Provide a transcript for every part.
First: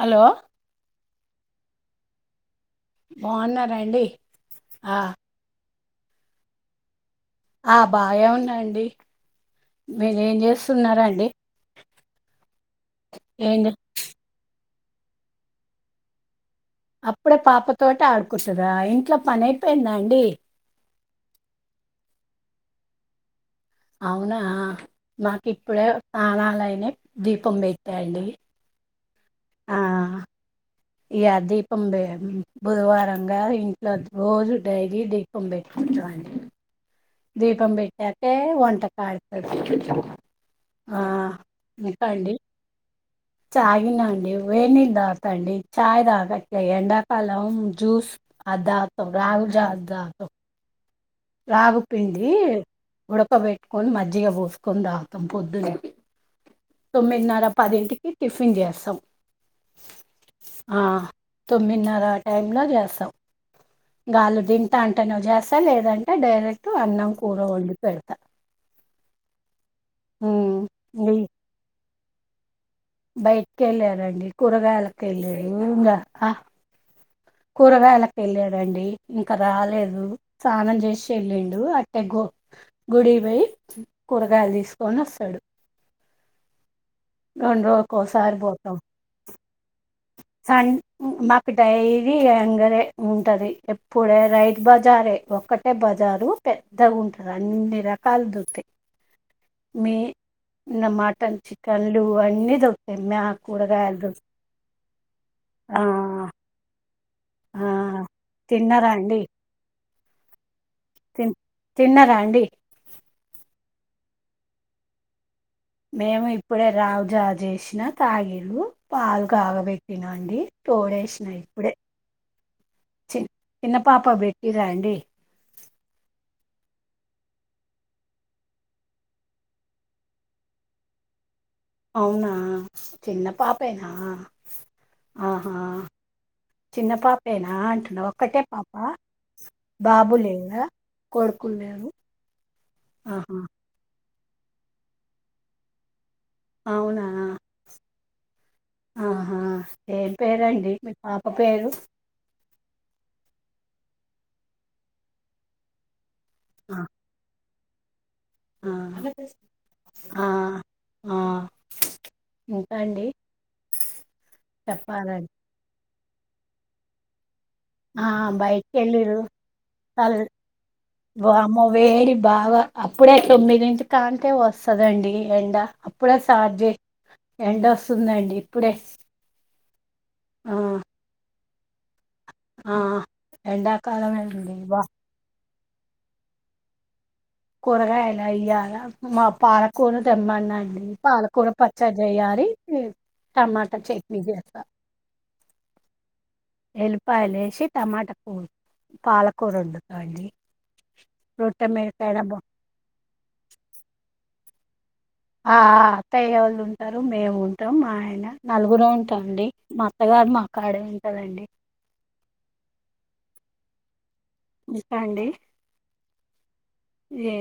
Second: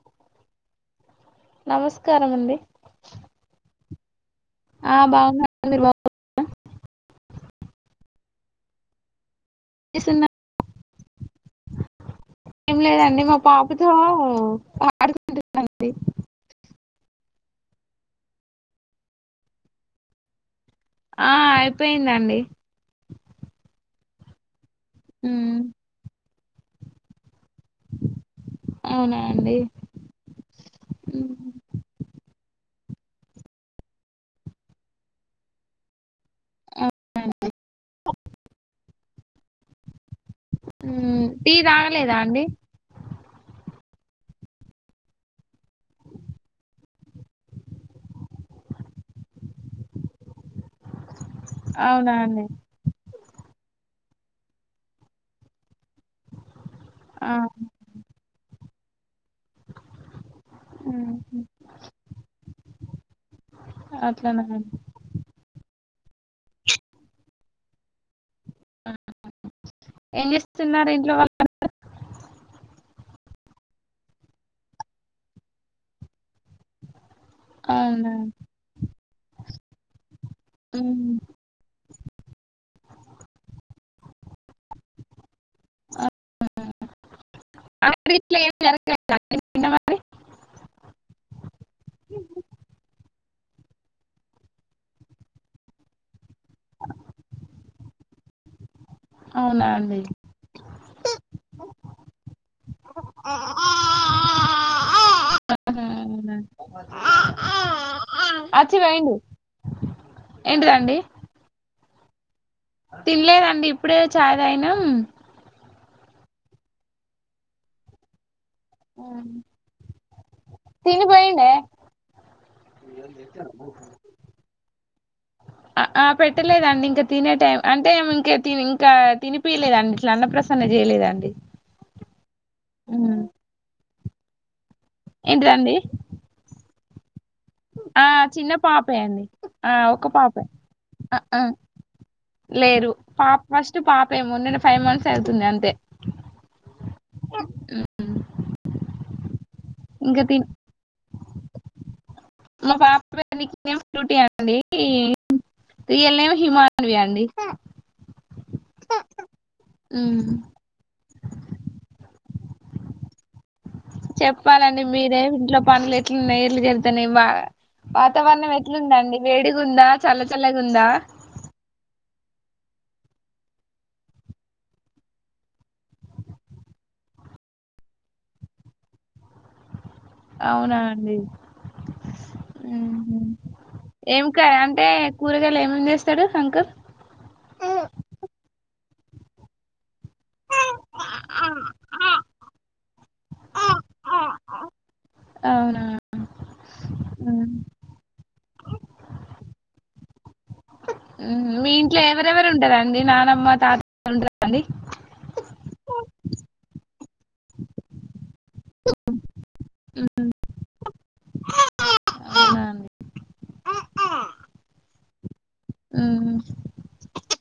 Hello నమస్కారం అండి బాన్నారండీ ఆ బాఉన్న ఏందిర్ వావ్ పో [unintelligible] ఆ బాయే ఉన్నా అండి చేస్తునర్ ఏం లేదండి మా ఏం చే- పాపతో ప ఆడుకుంటున్నండి అప్పుడే పాపతోటి ఆడుకుంటురా ఇంట్లో పని అయిపోయిందా అండి ఆ అయిపోన్ దండి అవునా మాక్ ఉమ్ ఇప్పుడే సానాలైనయ్ దీపం పెట్టా అండి అవునా అండి ఉమ్ ఇయల్ దీపం బే బుధవార్ రంగా ఇంట్లో రోజు డైలీ దీపం పెట్టుకుంటామండీ అవునండి దీపం పెట్టాకే వంట తడితారు [unintelligible] హ్మ్ టీ తాగలేదా అండి తాగిన అండి వేడినీళ్లు తాగ్ తాండి చాయ్ తాగట్లే ఎండాకాలం జ్యూస్ అది దాగ్ తాం రాగి జావ దాతాం అవునా రాగుపిండి అండి ఉడకబెట్టి కొని మజ్జిగా పోసుకొని తాగుతం పొద్దునే తొమ్మిది ఆ నర పదెంటికి టిఫిన్ చే తం ఆ ఉమ్ తొమ్మిన్నర టైంలో చేస్తాం గాలు అట్లనా అండి తింటా అంటేనే చేస్తా లేదంటే ట డైరెక్ట్ అన్నం కూర వండిపెడ్తా ఆ ఏం చేస్తున్నారు ఇంట్లో వాళ్ళందరూ బయటకి వెళ్ళారండి కూరగాయలకు వెళ్ళారు ఇంగా హా అవునా కూరగాయలకు వెళ్ళాడండి ఇంకా రాలేదు స్నానం ఉమ్ చేసి వెళ్ళిండు అ ఎ్వ గుడికి పోయి కూరగాయలు తీసుకొని వస్తాడు అవునా రెండు రోజుకోసారి పోతాం జరగలేదా అండి నిన్న మరి సం మాకు డైలీ అంగడే ఉంటది ఎప్పుడే రైతు బజారే ఒక్కటే బజారు పెద్దగా ఉంటంది అన్ని రక్ కల్ దుతే అవునా మీ అండి నమాటన్ చి పంలు అన్నీ తొస్తాయి [unintelligible] మాకు ఆహా కూరగాయలు దా ఆ అవునా ఆ అచ్చి పోయిండు తిన్నారండి ఏంటిదండి తిన్నరాండి తినలేదండి ఇప్పుడే చాయ్ తాగినం మేము ఇప్పుడే రావుజావ చేసినా తాగినం పాలు కాగబెట్టినా అండి తిని తోడేసినా పోయిండే ఇప్పుడే చి చిన్న పాపకి పెట్టిరా అండి ఆ ఆ పెట్టలేదండి ఇంకా తినే టైం అంటే ఇంకా ఇంకా తినిపియలేదండి ఇట్లా అన్న ప్రసన్న చేయలేదండి అవునా చిన్న పాపేనా ఆ ఆహా ఏంటిదండి చిన్న పా ఆ చిన్న పాపే అండి ఆ ఒక బాబు పాపే లేడా కొడుకులు లేరు లేరు పాప ఆహా ఫస్ట్ పాప మ [unintelligible] నుండి ఫైవ్ మంత్స్ అవుతుంది అంతే అవునా ఆహా ఏం ఇంకా తిన్ పేరుండి మీ పాప పేరు డ్యూటీ అ అండి రీయల్మి [unintelligible] ఆ హిమానవి అండి ఆ హమ్ ఆ ఆ. ఇంకా అండి చెప్పాలండి మీరే ఇంట్లో పనులు కి న ఎల్గెళ్తా ఇ బ [unintelligible] ఆ వాతావరణం బయటికి ఎట్లుందండి వెళ్ళిర్రు వేడిగుందా చల్ చల్ల చల్లగుందా వామ్మో వేడి బాగా అప్పుడే తొమ్మిది కనికే వస్తదండి ఎండ అప్పుడే స్టార్ట్ ఎండ వస్తుందండి ఇప్పుడే ఆ అవునా అండి ఆ ఎండాకాలమే ఎం అండి కార్ వా అంటే కు ఏమేం చేస్తాడు శంకర్ కూరగాయలా ఇయ్యాల మా పాలకూర తెమ్మనండి పాలకూర పచ్చడి చేయాలి టమాటా చట్నీ చేస్త అవునా ఊహు. ఊహు. ఎల్లిపాయలేసి టమాటా కూ పాలకూర వండుతాండి మీ ఇట్లే ఎవరెవరు ఉంటారండి నానమ్మ తాత [inaudible] [inaudible] డి ఆ అత్తయ్య ఒళ్ళు ఉంటారు మేము ఉంటాం మా ఆయన నలుగుర ఉంటాంండి మా అత్తగారు మాక్కడే ఉంటారండి అవునా అండి ఇంకా అండి ఏ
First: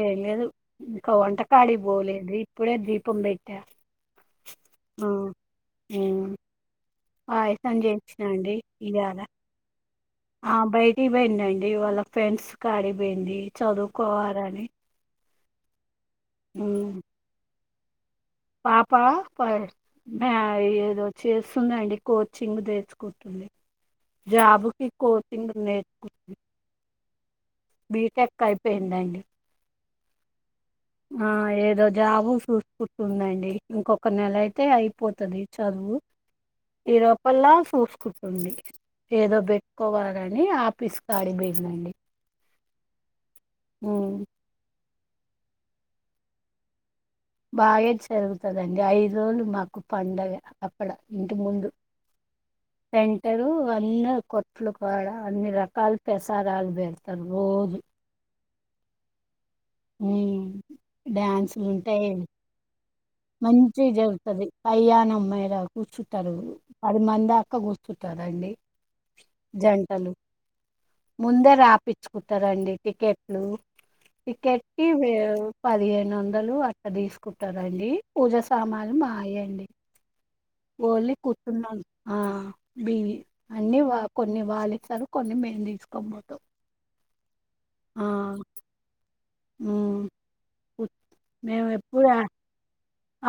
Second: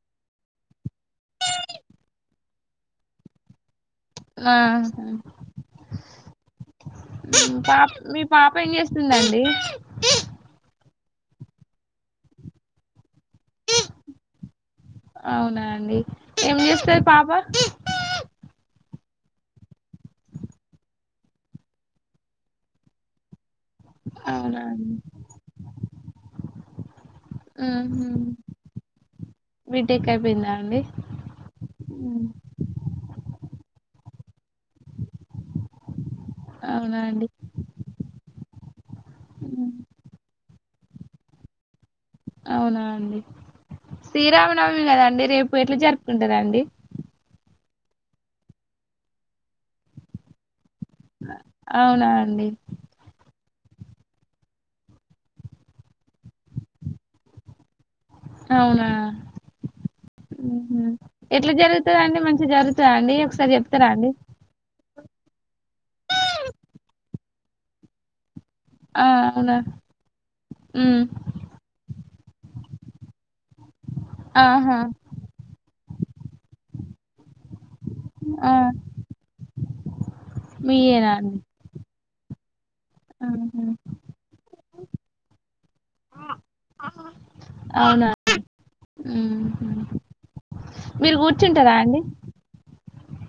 ఏం లేదు ఇంకా వంటకాడి పోలేదు ఇప్పుడే దీపం పెట్టా ఆహా ఆ, ఉమ్, పాయసం పాప మీ చేసినండి పాప ఏం ఇయ్యాల చేస్తుందండి ఆ బయటికి పోయిందిండి వాళ్ళ ఫ్రెండ్స్ డి పోయింది చదువుకోవాలని అవునా అండి ఏం ఉమ్, చేస్తాది పాప పాప ఏదో చేస్తుందండి కోచింగ్ తెసుుకుతుంది అవునా జాబ్ కీ అండి కోచింగ్ నే [inaudible] కు బీటెక్ అయిపోయిందండి టెక్ అయిపోయిందా అండి ఆ ఏదో హ్మ్. జాబు చూసుకుంటుందండి ఇంకొ ఒక నెల అయితే అయిపోతాది చదువు ఈ అవునా అండి లోూపలా చూసుకుంటుంది ఏదో హ్మ్. బట్కోవాలి అని ఆ పిస్కాడి బేకనండి అవునా అండి శ్రీరామనవమి ఉంది కదండి రేపు ఎట్లా జరుపుకుంటరండి బాగా జరుగుతుదండి ఐదు రోజులు మాకు పండగ అప్పడ ఇంటి ముందు అవునా అండి సెంటరు అన్న కొట్లు కూడాడ అన్ని రకాల పెసారాలు పెడతారు రోజు అవునా ఉమ్ ఎట్లా జరుగుతుంది అండి మంచిగా జరుగు మంచి జరుగుతుది పైయాణం మరా కూర్చుంటారు పది మందా పక్క కూర్స్తుంటారంండి ఆ అవునా జంటలు ఉమ్ ముంద రాపి తెుకుంటారండి టికెట్ ఆహా టికెట్టి పదిహేను వందలు అది తీసుకుంటారాండి పూజ ఆ సామాలు మాయయండి మీయేనా పోలి అండి కుతున్నా ఆ బియ్య ఆహా అన్ని వా కొన్ని వాలిస్తారు కొన్ని మేయని తీసుకో పోతాం ఆ అవునా ఉహు ఉమ్, కూర్చు- మీరు కూర్చుంటారా మేము అండి ఎప్పుడు ఆ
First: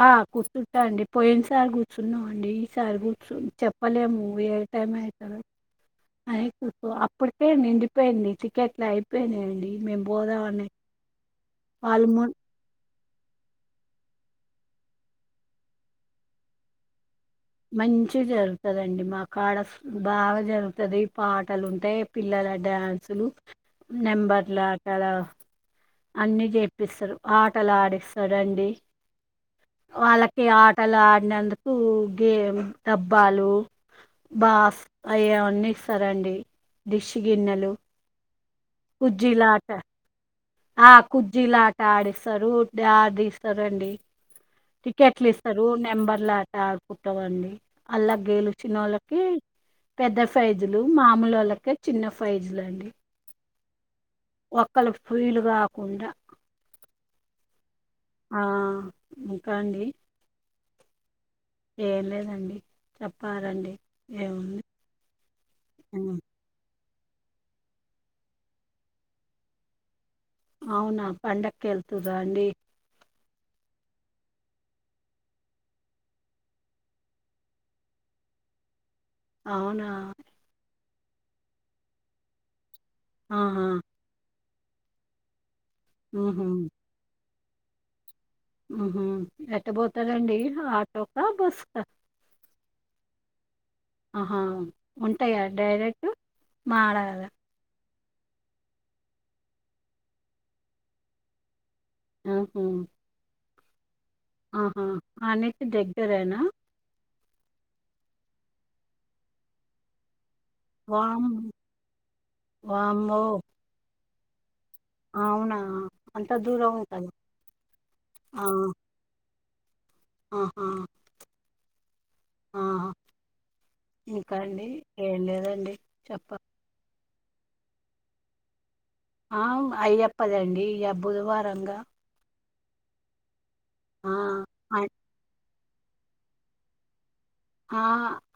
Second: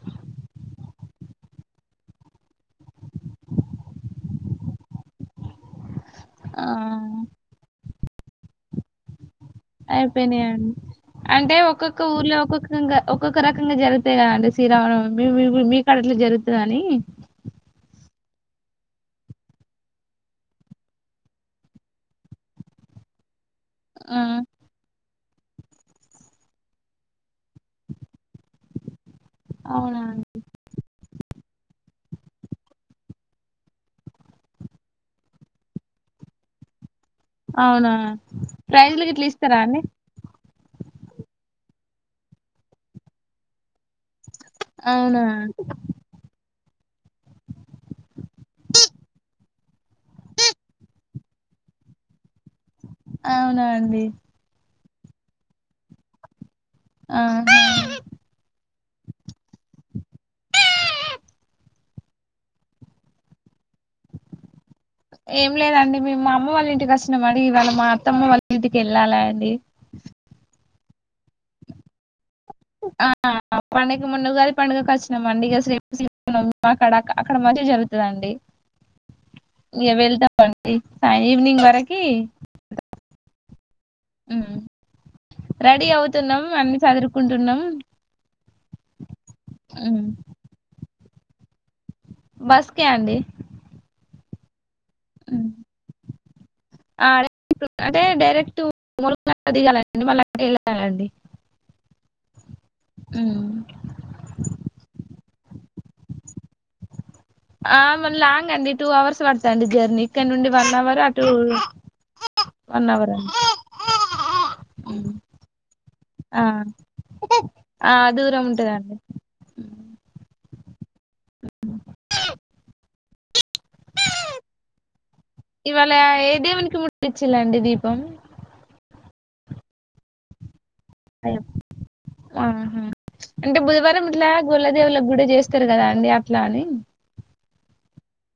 ఆ కూర్చుంటా అండి పోయిన సారి కూర్చున్నాం అండి ఈసారి కూర్చు చెప్పలేము ఏ టైం అవుతురు అ ఆ అప్పుడు పే నిం అయిపోయిడి చికెట్లా అయిపోయినాది అయిపోయినాయండి అంటే ఒక్కొక్క వాళ్ళు ఊర్లో ఒక్కొక్క ఒక్కొక్క రకంగా జరిగుతా కదండి శ్రీరామణం మీ మీకుడట్లా జరుగుతుందని మంచి జరుగుతదండి మా కాడ బాగా జరుగుతుది పాటలు ఉంటే పిల్లల డ్యాన్సులు ఆ! నెంబర్లా అక్కడ అన్ని చెప్పిస్తారు ఆటలు ఆడిస్తాడండి అవునా అండి. వాళ్ళకి ఆటలు ఆ అందుకు గేమ్ డబ్బాలు బాస్ అవివన్నీ ఇస్తారండి దిక్ష గిన్నెలు ప్రైజులకి ఎట్లా ఇస్తారా కుజ్జీలాట అండి ఆ కుజ్జీలాట ఆడిస్తారు ఆడిస్తారుండి అవునా! టికెట్లు ఇస్తారు నెంబర్ లాట కుట్టవండి అల్లా గేలుచిన వాళ్ళకి పెద్ద ఫైజులు మామూలు వాళ్ళక చిన్న ఫైజులు అండి అవునా అండి ఒక్కలు ఫెయిల్ కాకుండా ఆ ఆ ఇంకా అండి ఏం లేదండి చెప్పాలండి ఏముంది ఏం లేదండి మీ ఉమ్. మా అమ్మ వాళ్ళ ఇంటికిష్టం మరి ఇవాళ మా అత్తమ్మ వాళ్ళ ఇంటికి వెళ్ళాలా అండి అవునా పండకెళ్తుందా అండి ఆ పండుగ ముందుగాది పండడుగకు వచ్చినం అండి ఇక అక్కడ అక్కడ మా జరుగుతుందండి అవునా ఇ వెళ్ద ప సా ఈవినింగ్ వరకి ఆహా హ్మ్. రెడీ అవుతున్నాం ఉహు అన్ని చదురుకుంటున్నాం అ ఉహూ ఎట్ట పోతదండి ఆటో స బస్కా బస్కే అండి ఆహా ఉంటాయి హ్మ్. డైరెక్ట్ మారాల ఆడే అంటే డైరెక్ట్ల [inaudible] దిగాలండి మళ్ల అట్లే వెళ్ళాలండి ఆ మ్ అహా ఆనుంచి దగ్గరేనా ఆ మల్ల లాంగ్ అండి టూ అవర్స్ వాడుతది అండి జర్నీ ఇక్కడి నుండి వన్ అవర్ అటు వామ్ వన్ అవర్ వామ్మో అండి హ్మ్. అవునా అంత ఆ! దూరం ఉంటంద ఆ! దూరం ఆ ఉంటదండి. హ్మ్. ఆహా ఆ ఇంకా అండి ఏం లేదండి చెప్పా ట్టిచులు అండి దీపం ఆ అయ్యప్ప దండి ఇయా అయ్యప్ప. బుధవారం గా ఆహా అంటే బుధవారం ఇట్లా గుళ్ళో అన్ దేవులకు కూడా చే స్తారు కదా అండి అట్లా అని ఆ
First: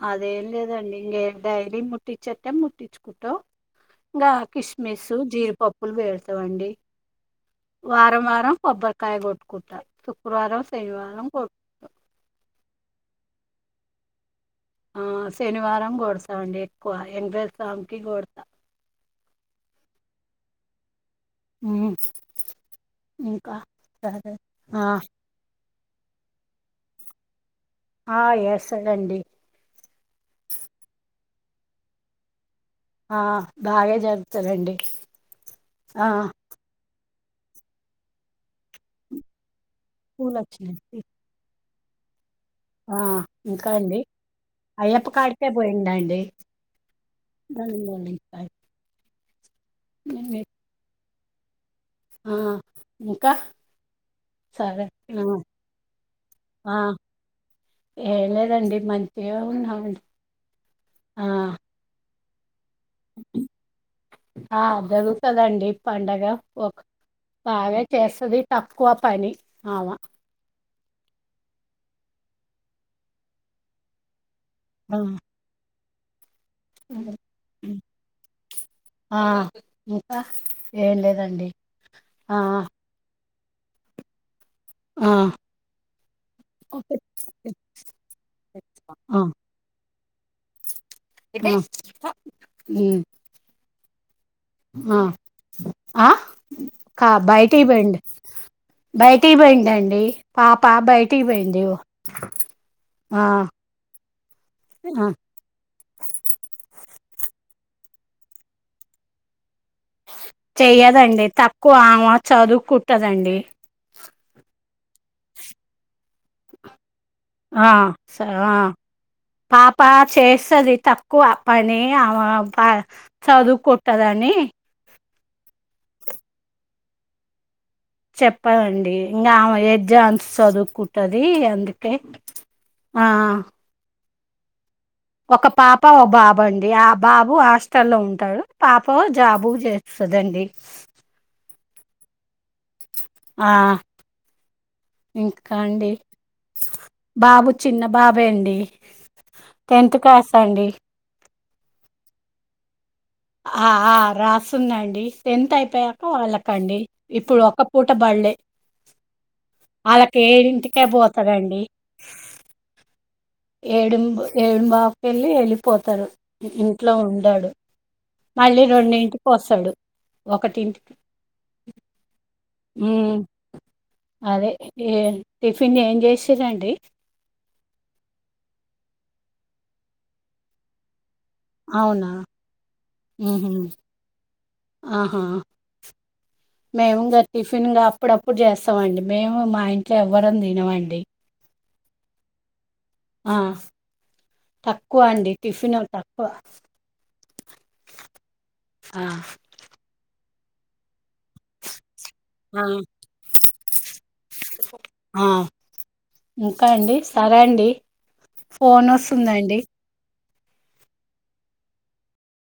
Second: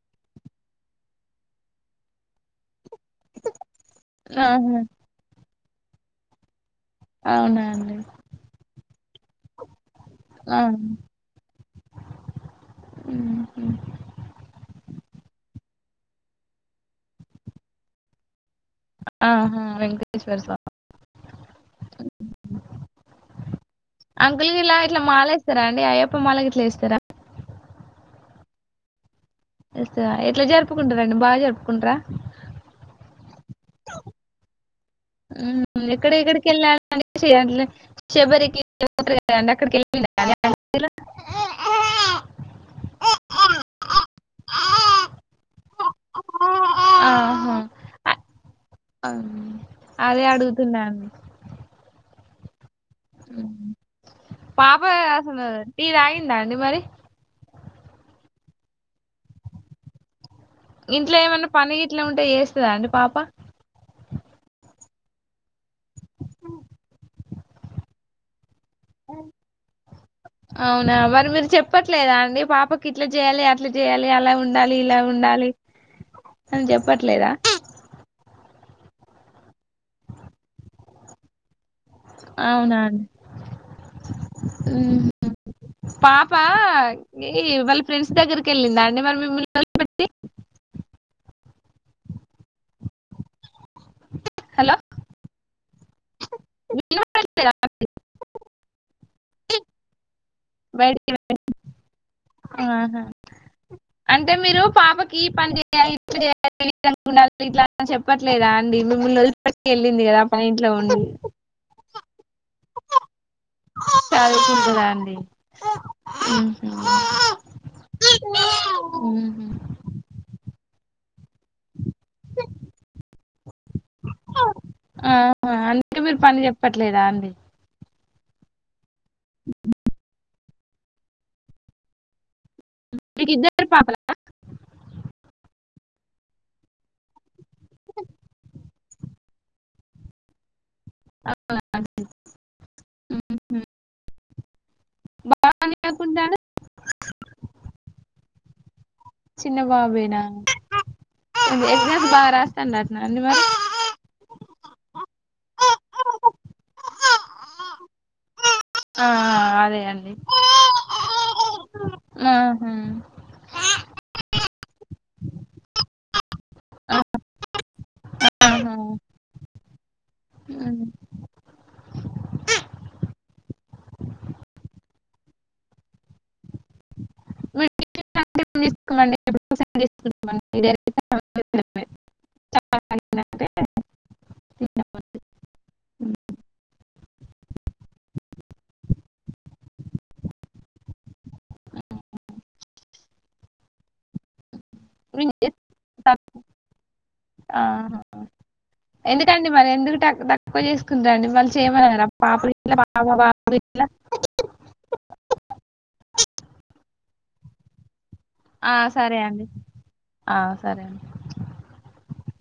అదేం లేదండి ఇంక డైలీ ముట్టిచ్చెట్ట ముటిచ్చు కుంటం ఆహా! కిస్మిస్ జీడిప ప్పులు వెడతాం అండి అవునా అండి. వారం వారం కొబ్బరికాయ కొట్టుకుంటా ఆ! శుక్రవారం శనివారం కొట్టుకుంటా మ్ ఆ శనివారం గొడతా అండి ఎక్కువ వెంకటేశ్వర స్వామి కి గొడతా అహా వెంకటేశ్వర్ స్వామి ఉమ్ ఇంకా సరే అంకుల్ గిట్లా ఆ ఇట్లా మాలేస్తారా అండి అయ్యప్ప మాల గిట్లా ఏస్తారా ఆ ఏస్తడు అండి ఏస్తడ ఎట్లా జరుపుకుంటారండి బాగా జరుపుకుంటార ఆ బాగే జరుపుతారండి ఉమ్ ఎక్కడి ఎక్కడికి ఎళ్లారు అండి [inaudible] శబరికి [inaudible] అక్కడికి ఎళ్ళారా ఫూలు ఒచ్చినాయి ఇంకా అండి అయ్యప్ప కాడికే పోయిండా అండి దాని ఔనా అదే అడుగుతున్నా అండి ఆ ఇంకా ఉమ్ పాప సరే ఆ కాసింద టీ తాగిందా అండి మరి రండి మం ఇంట్లో ఆ ఏమన్నా పని ఇట్లా ఉం టే ఎస్ దా అండి పాప ఆ జరుగుతుదండి పండగ ఒక బాగా చేస్తది తక్కువ పని ఆమ అవునా మరి మీరు చెప్పట్ల లేదా అండి పాపకి ఇట్లా చేయాలి అట్లా చేయాలి అలా ఉం ఉండాలి ఆ ఇలా ఉండాలి పని చెప్పట్లేదా ఆ ఇంకా ఏం లేదండి ఆ అవునా అండీ [inaudible] ఆ ఊమ్ పాపా ఇ వాళ్ళ ఫ్రెండ్స్ దగ్గరికి ఎళ్ళిందా అండి ఆ ఆ మరి మిమ్మల్ని ఒదిలి పెట్టి టి ఉమ్ ఊమ్ హలో ఆ ఆ కా వినపడట్లేదా బయటి బోయిండు డి బయటి బోయిండండి అండి బయడి ఆహా ఆ అంటే మీరు ఆ పాపకి పని జెయాలి ఇట్లా జెయాలి [inaudible] ఇట్లా గుణాలు ఇట్లాంటి చెప్పట్లేదా అండి మిమ్మల్ని వది చెయ్యదండి తక్కువ ఆమ చదువుకు కదండీ చదువుకుంటదా అండి హ్మ్ హ్మ్ ఆ సద్ ఆ మ్మ్ పాప చేస్తది తక్కువ పని ఆమ ప చదువుకుంటదని అంటే మీరు పని చెప్పట్లేదా అండి చెప్పదండి ఇంగ ఆమె ఎగ్జామ్స్ సదు కుట్టది అందుకే ఆ మీకు [inaudible] ఒక పాప ఒక బాబు అండి ఆ బాబు ఆ ష్టలో ఉంటడు పాప్ పో జాబు చేస్తదండి [inaudible] ఆ మ్మ్ ఇంకా బాగా అండి చదువుకుంటా బాబు చిన్న బాబ్ భండి చిన్న టెన్త్ బాబేనా క్లాస్ అండి ఎగ్జామ్స్ బారస్తాన్నారు ఆ ఆ రా వస్తుందండి టెన్త్ అయిపోయాక వాళ్ళకండి ఇప్పుడు ఒక పూట బళ్లేె ఆ అదే అండి ఏడింటికే పోతడండి. ఆహ ఏమి బాకిెళ్ళి వెళ్ళిపోతారు ఇంట్లో ఉండడు మళ్ళీ ఆహా రెండింటికి వస్తాడు హ్మ్. ఒకటింటికి హ్మ్ అదే టిఫిన్ ఏం చేసి [unintelligible] మీరు ట్యూషన్ అంటే ఏం [unintelligible] అవునా ఉహూ ఆహా మెమ్ టిఫిన్ గా అప్పుడప్పుడు చేస్తామండి మేము మా ఇంట్లో ఎవ్వరం తినవండి ఆ తక్కువ అండి టిఫిన్ తక్కువ ఆహా ఆ కొసు ందండి వాళ్ళు చేయమ పాపు ఆ! అట్ల బాబు అట్లా ఆ! డి ఫోన్ వస్తుందండి ఆ సరే అండి